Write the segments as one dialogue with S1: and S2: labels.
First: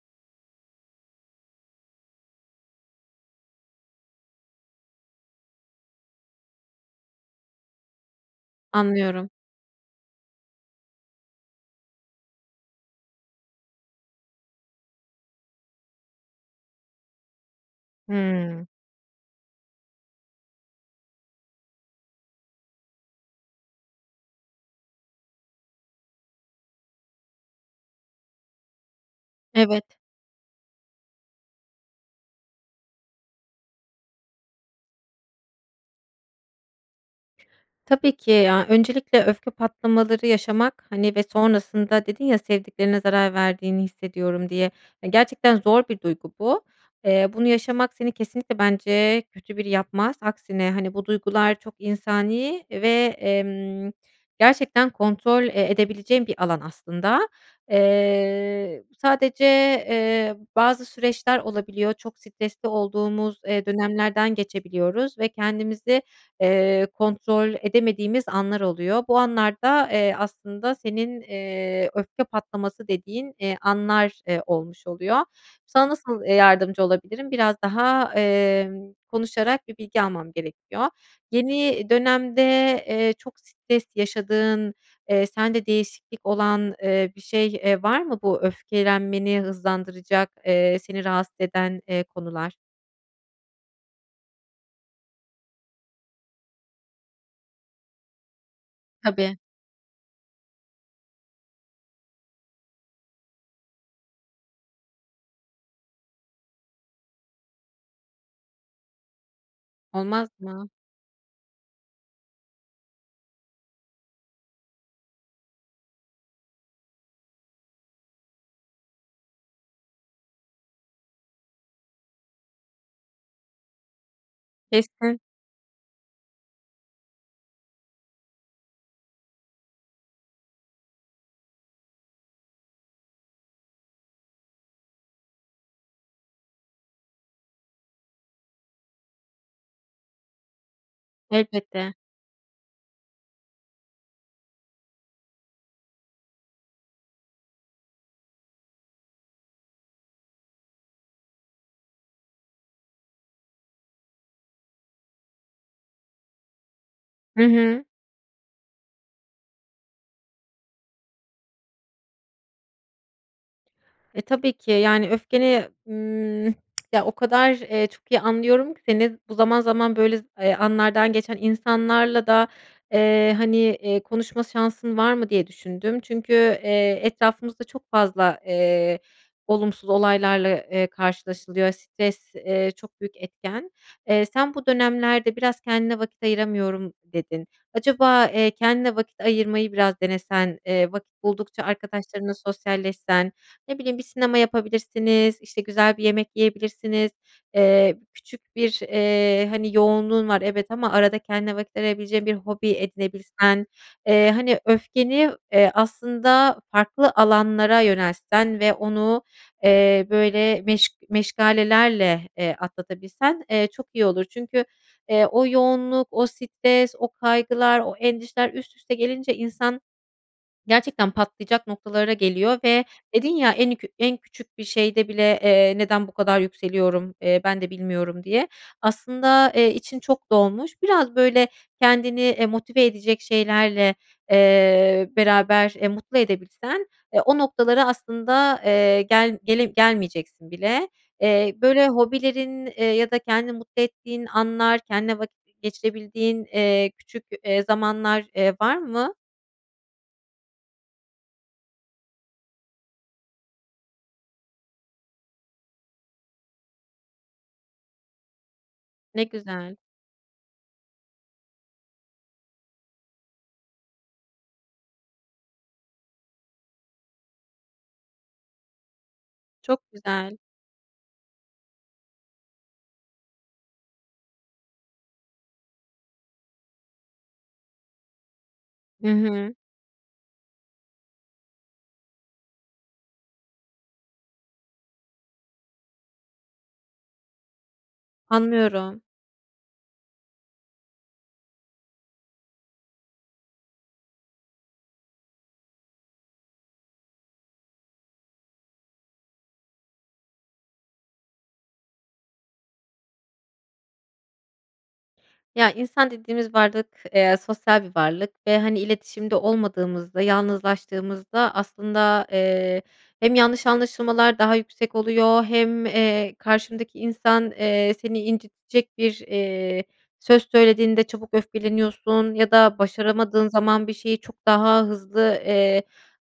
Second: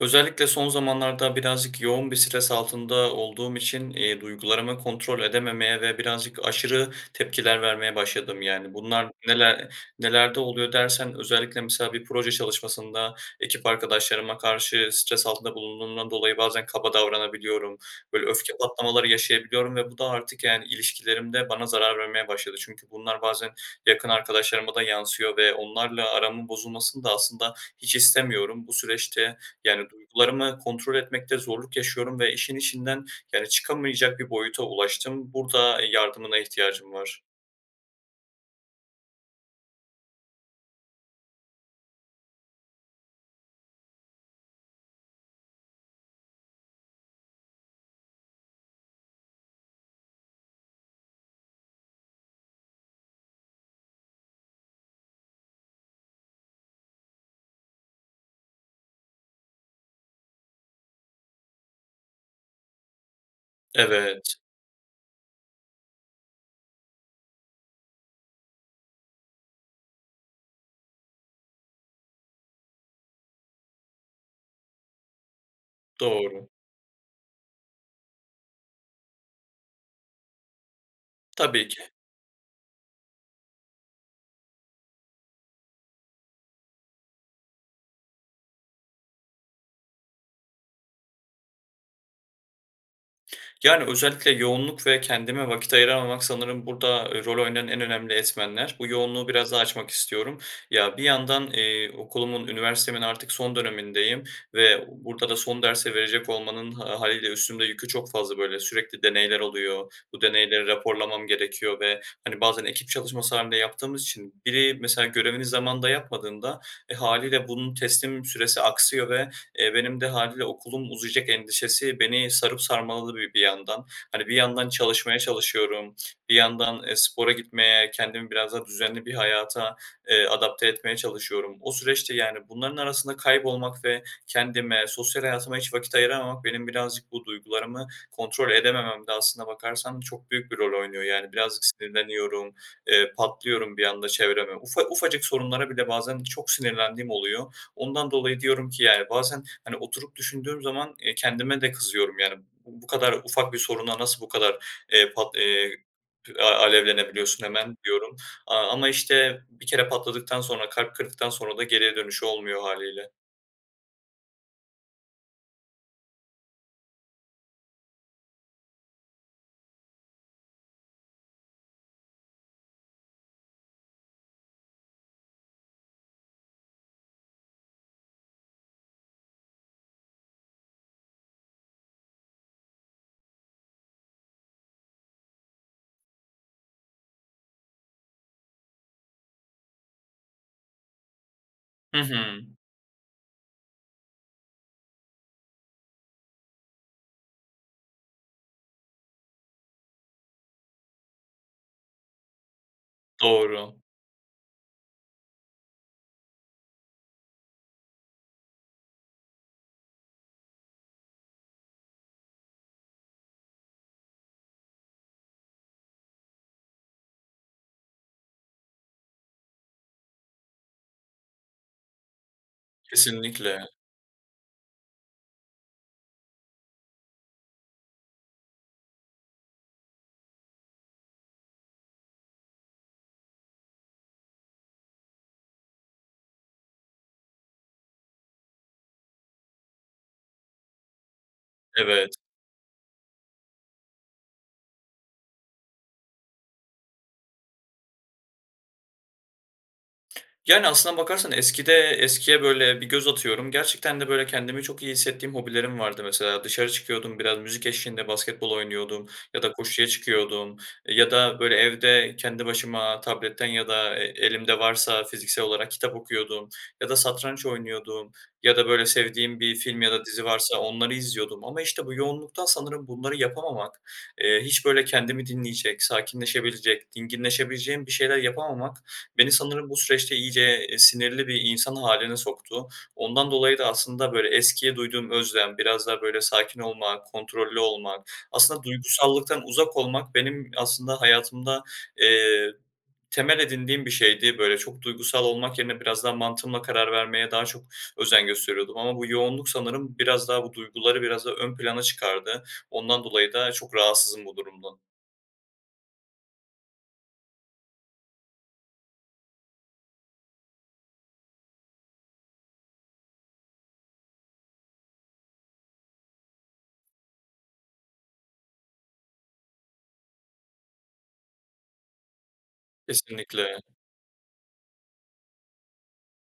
S1: Özellikle son zamanlarda birazcık yoğun bir stres altında olduğum için, iii, duygularımı kontrol edememeye ve birazcık aşırı tepkiler vermeye başladım. Yani, bunlar
S2: Anlıyorum.
S1: neler nelerde oluyor dersen özellikle mesela bir proje çalışmasında ekip arkadaşlarıma karşı stres altında bulunduğumdan dolayı bazen kaba davranabiliyorum, böyle öfke
S2: Hıı.
S1: patlamaları yaşayabiliyorum ve bu da artık yani ilişkilerimde bana zarar vermeye başladı. Çünkü bunlar bazen yakın arkadaşlarıma da yansıyor ve onlarla aramın bozulmasını da aslında hiç istemiyorum. Bu süreçte,
S2: Evet.
S1: yani, duygularımı kontrol etmekte zorluk yaşıyorum ve işin içinden yani çıkamayacak bir boyuta ulaştım. Burada yardımına ihtiyacım var.
S2: Tabii ki ya, öncelikle öfke patlamaları yaşamak, hani, ve sonrasında dedin ya sevdiklerine zarar verdiğini hissediyorum diye. E, gerçekten zor bir duygu bu. Eee, bunu yaşamak seni kesinlikle bence kötü biri yapmaz. Aksine, hani, bu duygular çok insani ve, emm, gerçekten kontrol, eee, edebileceğin bir alan aslında. Eee, sadece, eee, bazı süreçler olabiliyor. Çok stresli olduğumuz, eee, dönemlerden
S1: Evet.
S2: geçebiliyoruz ve kendimizi, eee, kontrol edemediğimiz anlar oluyor. Bu anlarda, eee, aslında senin, eee, öfke patlaması dediğin, eee, anlar, eee, olmuş oluyor. Sana nasıl, eee,
S1: Doğru.
S2: yardımcı olabilirim biraz daha, eee, konuşarak bir bilgi almam gerekiyor.
S1: Tabii
S2: Yeni
S1: ki.
S2: dönemde, eee, çok stres yaşadığın, eee, sende değişiklik olan, eee, bir şey, eee, var mı bu öfkelenmeni hızlandıracak, eee, seni rahatsız eden, eee, konular?
S1: Yani, özellikle yoğunluk ve kendime vakit ayıramamak sanırım burada, eee, rol oynayan en önemli etmenler. Bu yoğunluğu
S2: Tabii.
S1: biraz daha açmak istiyorum. Ya, bir yandan, eee, okulumun, üniversitemin artık son dönemindeyim ve burada da son dersi verecek olmanın ha hâliyle üstümde yükü çok fazla. Böyle, sürekli deneyler oluyor, bu
S2: Olmaz
S1: deneyleri
S2: mı?
S1: raporlamam gerekiyor ve, hani, bazen ekip çalışması hâlinde yaptığımız için biri, mesela, görevini zamanında yapmadığında, eee, hâliyle bunun teslim süresi aksıyor ve, eee, benim de hâliyle okulum uzayacak endişesi beni sarıp sarmaladı bir bir yandan. Hani, bir yandan çalışmaya
S2: [unintelligible]
S1: çalışıyorum, bir yandan, eee, spora gitmeye, kendimi biraz daha düzenli bir hayata, eee, adapte etmeye çalışıyorum. O süreçte, yani, bunların arasında kaybolmak ve kendime sosyal hayatıma hiç vakit ayıramamak benim birazcık bu duygularımı kontrol edemememde aslına bakarsan çok büyük bir rol oynuyor. Yani, birazcık
S2: Elbette.
S1: sinirleniyorum, eee, patlıyorum bir anda çevreme. Ufa ufacık sorunlara bile bazen çok sinirlendiğim oluyor. Ondan dolayı diyorum ki yani, bazen, hani, oturup düşündüğüm zaman, eee, kendime de kızıyorum. Yani, "B bu kadar ufak bir soruna nasıl bu kadar, eee, pat a
S2: Hı
S1: alevlenebiliyorsun hemen?"
S2: hı.
S1: diyorum, aaa, ama işte, bir kere patladıktan sonra kalp kırdıktan sonra da geriye dönüşü olmuyor hâliyle.
S2: E, tabii ki yani, öfkeni, ımm, ya, o kadar, eee, çok iyi anlıyorum ki seni, bu zaman zaman, böyle, eee, anlardan geçen insanlarla da, eee, hani, iii, konuşma şansın var mı diye düşündüm. Çünkü, eee, etrafımızda çok fazla, eee, olumsuz olaylarla, eee, karşılaşılıyor. Stres, eee, çok büyük etken. Eee, sen bu dönemlerde "Biraz kendine vakit ayıramıyorum," dedin. Acaba, eee, kendine vakit ayırmayı biraz denesen, eee, vakit buldukça
S1: Hı hı.
S2: arkadaşlarınla sosyalleşsen, ne bileyim bir sinema yapabilirsiniz, işte, güzel bir yemek yiyebilirsiniz, eee, küçük bir, eee, hani, yoğunluğun var evet ama arada kendine vakit ayırabileceğin bir hobi edinebilsen,
S1: Doğru.
S2: eee, hani, öfkeni, eee, aslında farklı alanlara yöneltsen ve onu, eee, böyle, meş meşgalelerle, eee, atlatabilsen, eee, çok iyi olur. Çünkü, eee, o yoğunluk, o stres, o kaygılar, o endişeler üst üste gelince insan gerçekten patlayacak noktalara geliyor ve dedin, ya,
S1: Kesinlikle.
S2: en kü en küçük bir şeyde bile, eee, "Neden bu kadar yükseliyorum, eee, ben de bilmiyorum," diye aslında, eee, için çok dolmuş. Biraz, böyle, kendini, eee, motive edecek şeylerle, eee, beraber, eee, mutlu edebilsen, eee, o noktalara aslında, eee, gel gele gelmeyeceksin bile. Eee, böyle,
S1: Evet.
S2: hobilerin, eee, ya da kendini mutlu ettiğin anlar, kendinle vakit geçirebildiğin, eee, küçük, eee, zamanlar, eee, var mı?
S1: Yani aslına bakarsan eskide eskiye böyle bir göz atıyorum. Gerçekten deü böyleü kendimi çok iyi hissettiğim hobilerim vardı mesela dışarı çıkıyordum. Biraz müzik eşliğinde basketbol oynuyordum
S2: Ne
S1: ya da
S2: güzel.
S1: koşuya çıkıyordum ya da, böyle, evde kendi başıma tabletten ya da e elimde varsa fiziksel olarak kitap okuyordum ya da satranç oynuyordum ya da, böyle, sevdiğim bir
S2: Çok
S1: film ya da dizi
S2: güzel.
S1: varsa onları izliyordum ama işte bu yoğunluktan sanırım bunları yapamamak, eee, hiç, böyle, kendimi dinleyecek, sakinleşebilecek, dinginleşebileceğim bir şeyler yapamamak
S2: Hı
S1: beni
S2: hı.
S1: sanırım bu süreçte iyice, eee, sinirli bir insan hâline soktu. Ondan dolayı da aslında, böyle, eskiye duyduğum özlem, biraz daha böyle sakin olmak, kontrollü olmak, aslında
S2: Anlıyorum.
S1: duygusallıktan uzak olmak benim aslında hayatımda, eee, temel edindiğim bir şeydi. Böyle çok duygusal olmak yerine biraz daha mantığımla karar vermeye daha çok özen gösteriyordum ama bu yoğunluk sanırım biraz daha bu duyguları biraz daha ön plana çıkardı. Ondan dolayı da çok rahatsızım bu durumdan.
S2: Ya, insan dediğimiz varlık, eee, sosyal bir varlık ve hani iletişimde olmadığımızda, yalnızlaştığımızda aslında, eee, hem yanlış anlaşılmalar daha yüksek oluyor hem, eee, karşındaki insan, eee, seni incitecek bir, eee, söz söylediğinde çabuk öfkeleniyorsun ya da başaramadığın
S1: Kesinlikle.
S2: zaman bir şeye çok daha hızlı, eee,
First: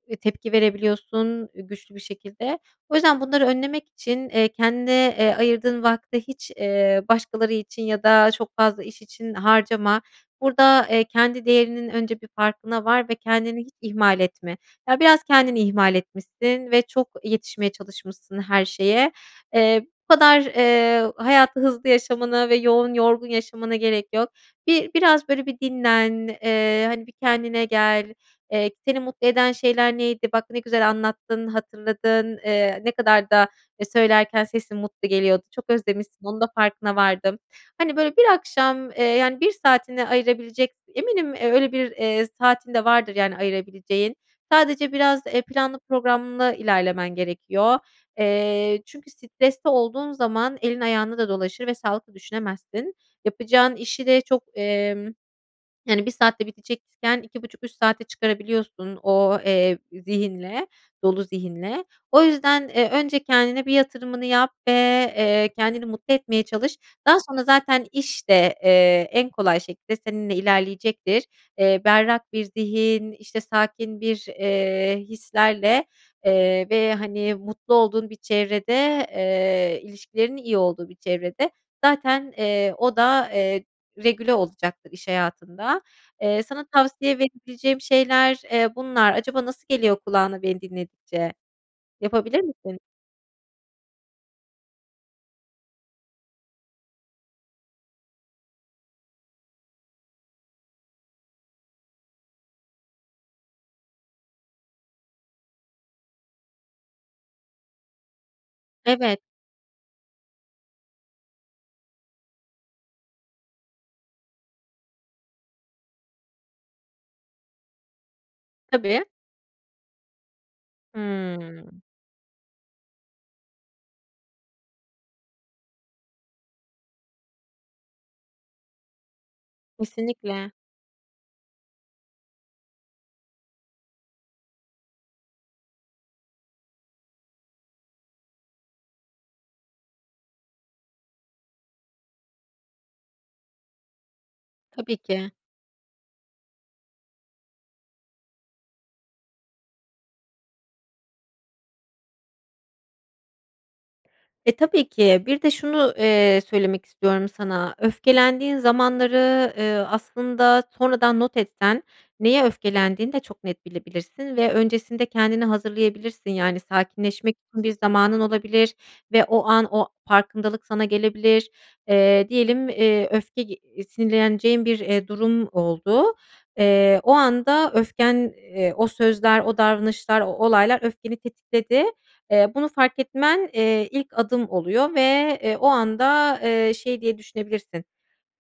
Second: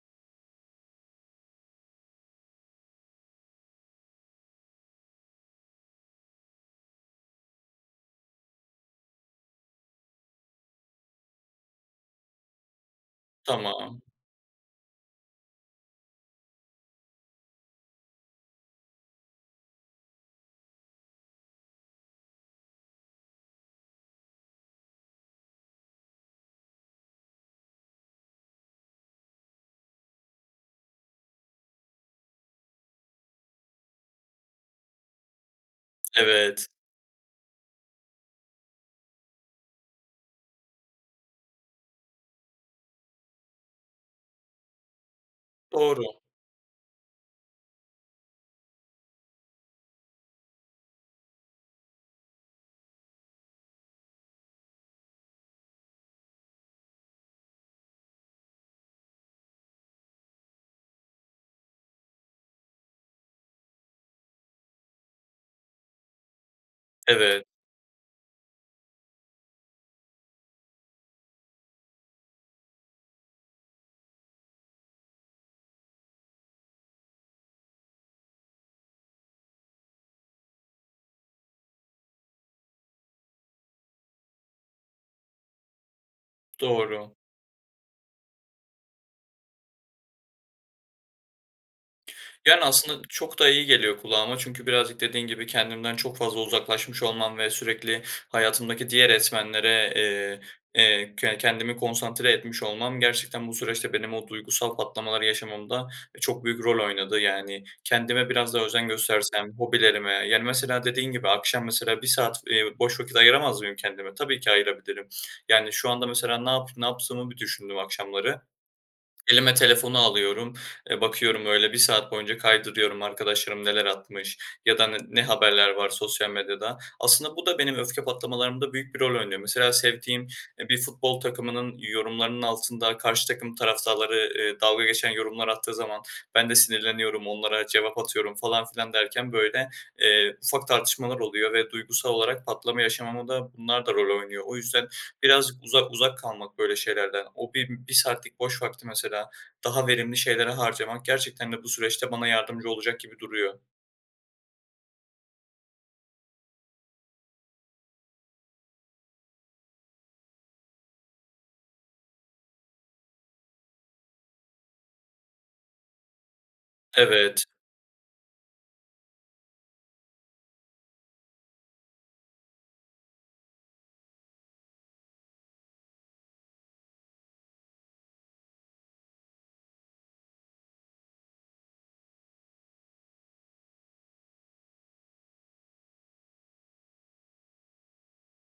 S2: e, tepki verebiliyorsun güçlü bir şekilde. O yüzden bunları önlemek için, eee, kendine, eee, ayırdığın vakti hiç, eee, başkaları için ya da çok fazla iş için harcama. Burada, eee, kendi değerinin önce bir farkına var ve kendini hiç
S1: Tamam.
S2: ihmal etme. Ya, biraz kendini ihmal etmişsin ve çok yetişmeye çalışmışsın her şeye. Eee, bu kadar, eee, hayatı hızlı yaşamana ve yoğun, yorgun yaşamana gerek yok. Bir biraz böyle bir dinlen. Eee, hani, bir kendine gel. Eee, seni mutlu eden şeyler neydi? Bak ne güzel anlattın, hatırladın. Eee, ne kadar da, eee, söylerken sesin mutlu geliyordu. Çok özlemişsin. Onun da
S1: Evet.
S2: farkına vardım. Hani böyle bir akşam, eee, yani 1 saatini ayırabilecek, eminim öyle 1, eee, saatin de vardır yani ayırabileceğin. Sadece biraz, eee, planlı
S1: Doğru.
S2: programlı ilerlemen gerekiyor. Eee, çünkü stresli olduğun zaman elin ayağına da dolaşır ve sağlıklı düşünemezsin. Yapacağın işi de çok, emm, yani 1 saatte bitecekken 2-2,5-3 saatte çıkarabiliyorsun o, eee, zihinle, dolu zihinle. O yüzden, eee, önce kendine bir yatırımını yap ve, eee, kendini mutlu etmeye çalış. Daha sonra
S1: Evet.
S2: zaten iş de, eee, en kolay şekilde seninle ilerleyecektir. Eee, berrak bir zihin, işte sakin bir, eee, hislerle, eee, ve, hani, mutlu olduğun bir çevrede, eee ilişkilerinin iyi olduğu bir çevrede zaten, eee, o da, eee, regüle olacaktır iş hayatın da. Eee, sana
S1: Doğru.
S2: tavsiye verebileceğim şeyler, eee, bunlar acaba nasıl geliyor kulağına beni dinledikçe, yapabilir
S1: Yani
S2: misin?
S1: aslında çok da iyi geliyor kulağıma çünkü birazcık dediğin gibi kendimden çok fazla uzaklaşmış olmam ve sürekli hayatımdaki diğer etmenlere, eee, eee, ke kendimi konsantre etmiş olmam gerçekten bu süreçte benim o duygusal patlamaları yaşamamda, e, çok büyük rol oynadı. Yani kendime biraz daha özen
S2: Evet.
S1: göstersem, hobilerime yani mesela dediğin gibi akşam mesela 1 saat, eee, boş vakit ayıramaz mıyım kendime? Tabii ki ayırabilirim. Yani, şu anda mesela ne yap ne yaptığımı bir düşündüm akşamları,
S2: Tabii.
S1: elime telefonu alıyorum, eee, bakıyorum öyle 1
S2: Hımm.
S1: saat boyunca kaydırıyorum arkadaşlarım neler atmış ya da ne ne haberler var sosyal medyada. Aslında bu da benim öfke patlamalarımda büyük bir rol oynuyor. Mesela sevdiğim,
S2: Kesinlikle.
S1: eee, bir futbol takımının yorumlarının altında karşı takım taraftarları, eee, dalga geçen yorumlar attığı zaman ben de sinirleniyorum, onlara cevap atıyorum falan filan derken böyle, eee, ufak tartışmalar oluyor ve duygusal olarak patlama yaşamama da bunlar da rol oynuyor. O yüzden
S2: Tabii ki.
S1: birazcık uzak uzak kalmak böyle şeylerden. O bi bir saatlik boş vakti mesela daha verimli şeylere harcamak gerçekten de bu süreçte bana yardımcı olacak gibi duruyor.
S2: E, tabii ki bir de şunu, eee, söylemek istiyorum sana. Öfkelendiğin zamanları, ııı, aslında sonradan not etsen neye öfkelendiğini de çok net bilebilirsin ve öncesinde kendini hazırlayabilirsin. Yani, sakinleşmek
S1: Evet,
S2: için bir zamanın olabilir ve o an o farkındalık sana gelebilir. Eee, diyelim, eee, öfke ge iii, sinirleneceğin bir, eee, durum oldu. Eee, o anda öfken, eee, o sözler, o davranışlar, o olaylar öfkeni tetikledi. Eee, bunu fark etmen, eee, ilk adım oluyor ve, eee, o anda, eee, şey diye düşünebilirsin,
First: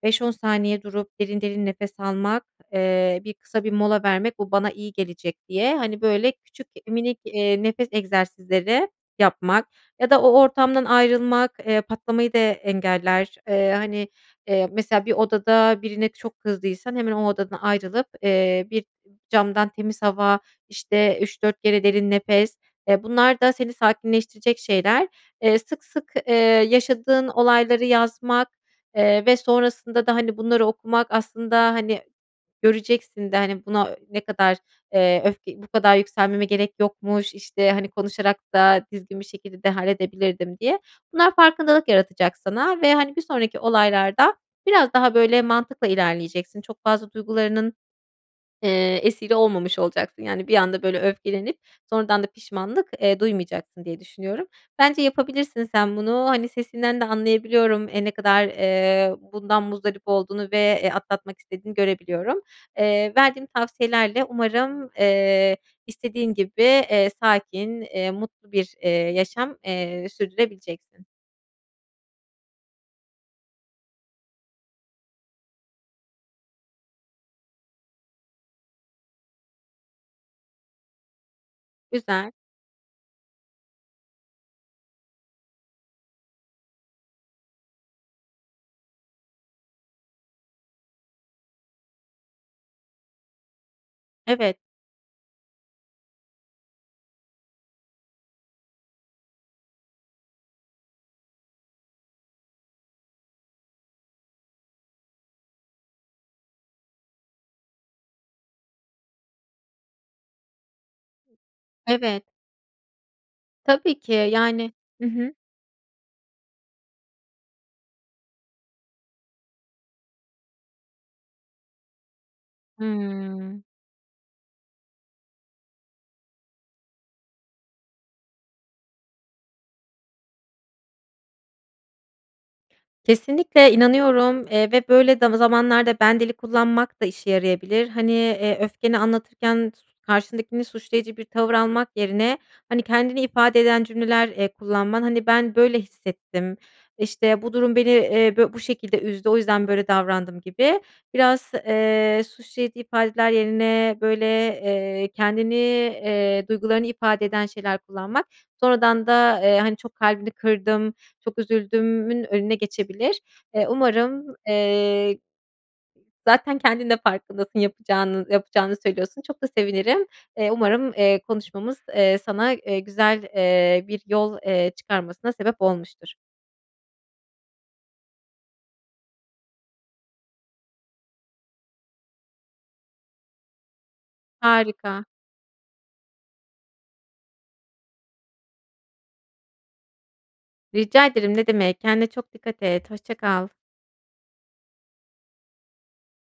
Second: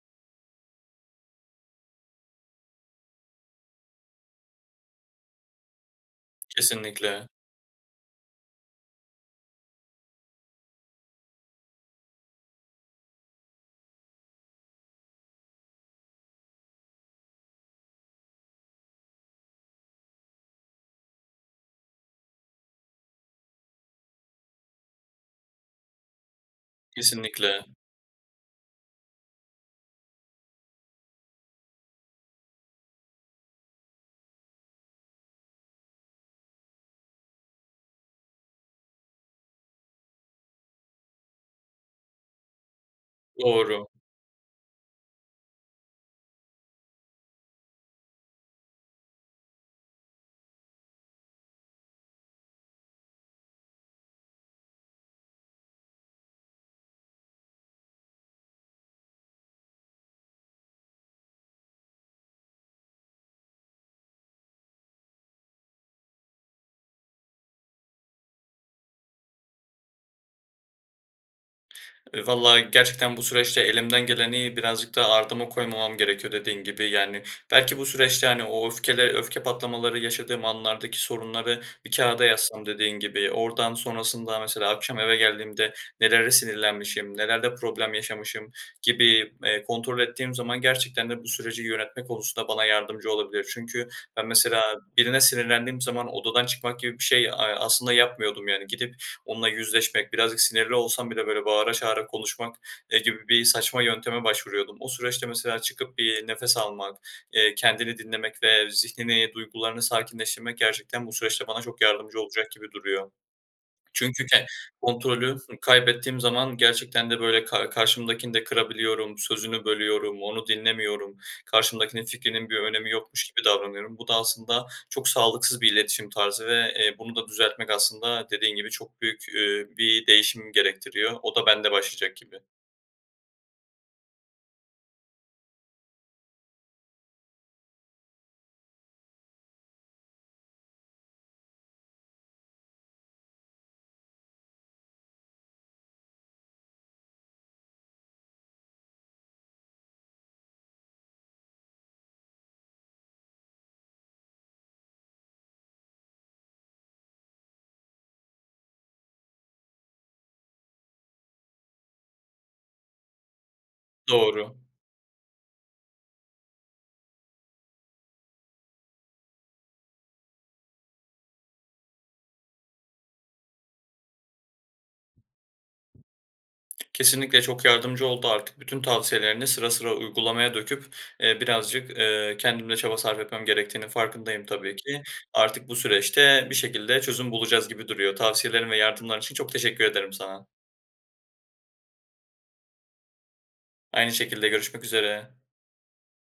S2: "5-10 saniye durup derin derin nefes almak, eee, bir kısa bir mola vermek, bu bana iyi gelecek." diye, hani, böyle küçük, minik,
S1: Kesinlikle.
S2: eee, nefes egzersizleri yapmak ya da o ortamdan ayrılmak, eee, patlamayı da engeller. Eee, hani, eee, mesela bir odada birine çok kızdıysan hemen o odadan ayrılıp, eee, bir camdan temiz hava, işte, 3-4 kere derin nefes. Eee, bunlar da seni sakinleştirecek şeyler. Eee, sık sık, eee, yaşadığın
S1: Kesinlikle.
S2: olayları yazmak, eee, ve sonrasında da, hani, bunları okumak aslında, hani, göreceksin de, hani, buna ne kadar, eee, öfke "Bu kadar yükselmeme gerek yokmuş, işte, hani, konuşarak da düzgün bir şekilde de halledebilirdim." diye. Bunlar farkındalık yaratacak sana ve, hani, bir sonraki
S1: Doğru.
S2: olaylarda biraz daha böyle mantıkla ilerleyeceksin. Çok fazla duygularının, eee, esiri olmamış olacaksın. Yani, bir anda böyle öfkelenip sonradan da pişmanlık, eee, duymayacaksın diye düşünüyorum. Bence yapabilirsin sen bunu. Hani, sesinden de anlayabiliyorum. Eee, ne kadar, eee, bundan muzdarip olduğunu ve, eee, atlatmak istediğini görebiliyorum. Eee, verdiğim tavsiyelerle umarım, eee, istediğin gibi, eee, sakin, eee, mutlu bir, eee, yaşam, eee, sürdürebileceksin.
S1: E, vallahi gerçekten bu süreçte elimden geleni birazcık daha ardıma koymamam gerekiyor dediğin gibi. Yani, belki bu süreçte, hani, o öfkeli öfke patlamaları yaşadığım anlardaki sorunları bir kâğıda
S2: Güzel.
S1: yazsam dediğin gibi, oradan sonrasında mesela akşam eve geldiğimde nelere sinirlenmişim, nelerde problem yaşamışım gibi, eee, kontrol ettiğim zaman gerçekten de bu süreci yönetme konusunda bana yardımcı olabilir. Çünkü ben
S2: Evet.
S1: mesela birine sinirlendiğim zaman odadan çıkmak gibi bir şey, eee, aslında yapmıyordum yani. Gidip onunla yüzleşmek, birazcık sinirli olsam bile, böyle, bağıra çağıra konuşmak, eee, gibi bir saçma yönteme başvuruyordum. O süreçte mesela çıkıp bir nefes almak, eee, kendimi dinlemek ve zihnimi, duygularımı sakinleştirmek gerçekten bu süreçte bana çok yardımcı
S2: Evet.
S1: olacak gibi duruyor.
S2: Tabii ki.
S1: Çünkü ken
S2: Yani Hı hı.
S1: kontrolü kaybettiğim zaman gerçekten de, böyle, ka karşımdakini de kırabiliyorum, sözünü bölüyorum, onu dinlemiyorum. Karşımdakinin fikrinin bir önemi yokmuş gibi
S2: Hımm.
S1: davranıyorum. Bu da aslında çok sağlıksız bir iletişim tarzı ve, eee, bunu da düzeltmek aslında dediğin gibi çok büyük, üüü, bir değişim gerektiriyor. O da bende başlayacak gibi.
S2: Kesinlikle inanıyorum, eee, ve böyle da zamanlarda ben dili kullanmak da işe yarayabilir. Hani, eee, öfkeni anlatırken karşındakini suçlayıcı bir tavır almak yerine, hani, kendini ifade eden cümleler, eee, kullanman Hani, "Ben, böyle hissettim. İşte, bu durum beni, eee, bö bu şekilde üzdü. O yüzden böyle davrandım." gibi biraz, eee, suçlayıcı ifadeler yerine böyle, eee, kendini, eee, duygularını ifade eden şeyler kullanmak, sonradan da, eee, hani, "Çok kalbini kırdım, çok üzüldüm."ün önüne geçebilir. Eee, umarım,
S1: Doğru.
S2: eee, zaten kendin de farkındasın yapacağının yapacağını söylüyorsun. Çok da sevinirim. Eee, umarım, eee, konuşmamız, eee, sana, eee, güzel, eee, bir yol, eee, çıkarmasına sebep olmuştur.
S1: Kesinlikle çok yardımcı oldu. Artık bütün tavsiyelerini sıra sıra uygulamaya döküp, eee, birazcık, ııı, kendim de çaba sarf etmem gerektiğinin farkındayım tabii ki.
S2: Harika.
S1: Artık bu süreçte bir şekilde çözüm bulacağız gibi duruyor. Tavsiyelerin ve yardımların için çok teşekkür ederim sana.
S2: Rica ederim, ne demek. Kendine çok dikkat et, hoşça kal
S1: Aynı şekilde, görüşmek üzere.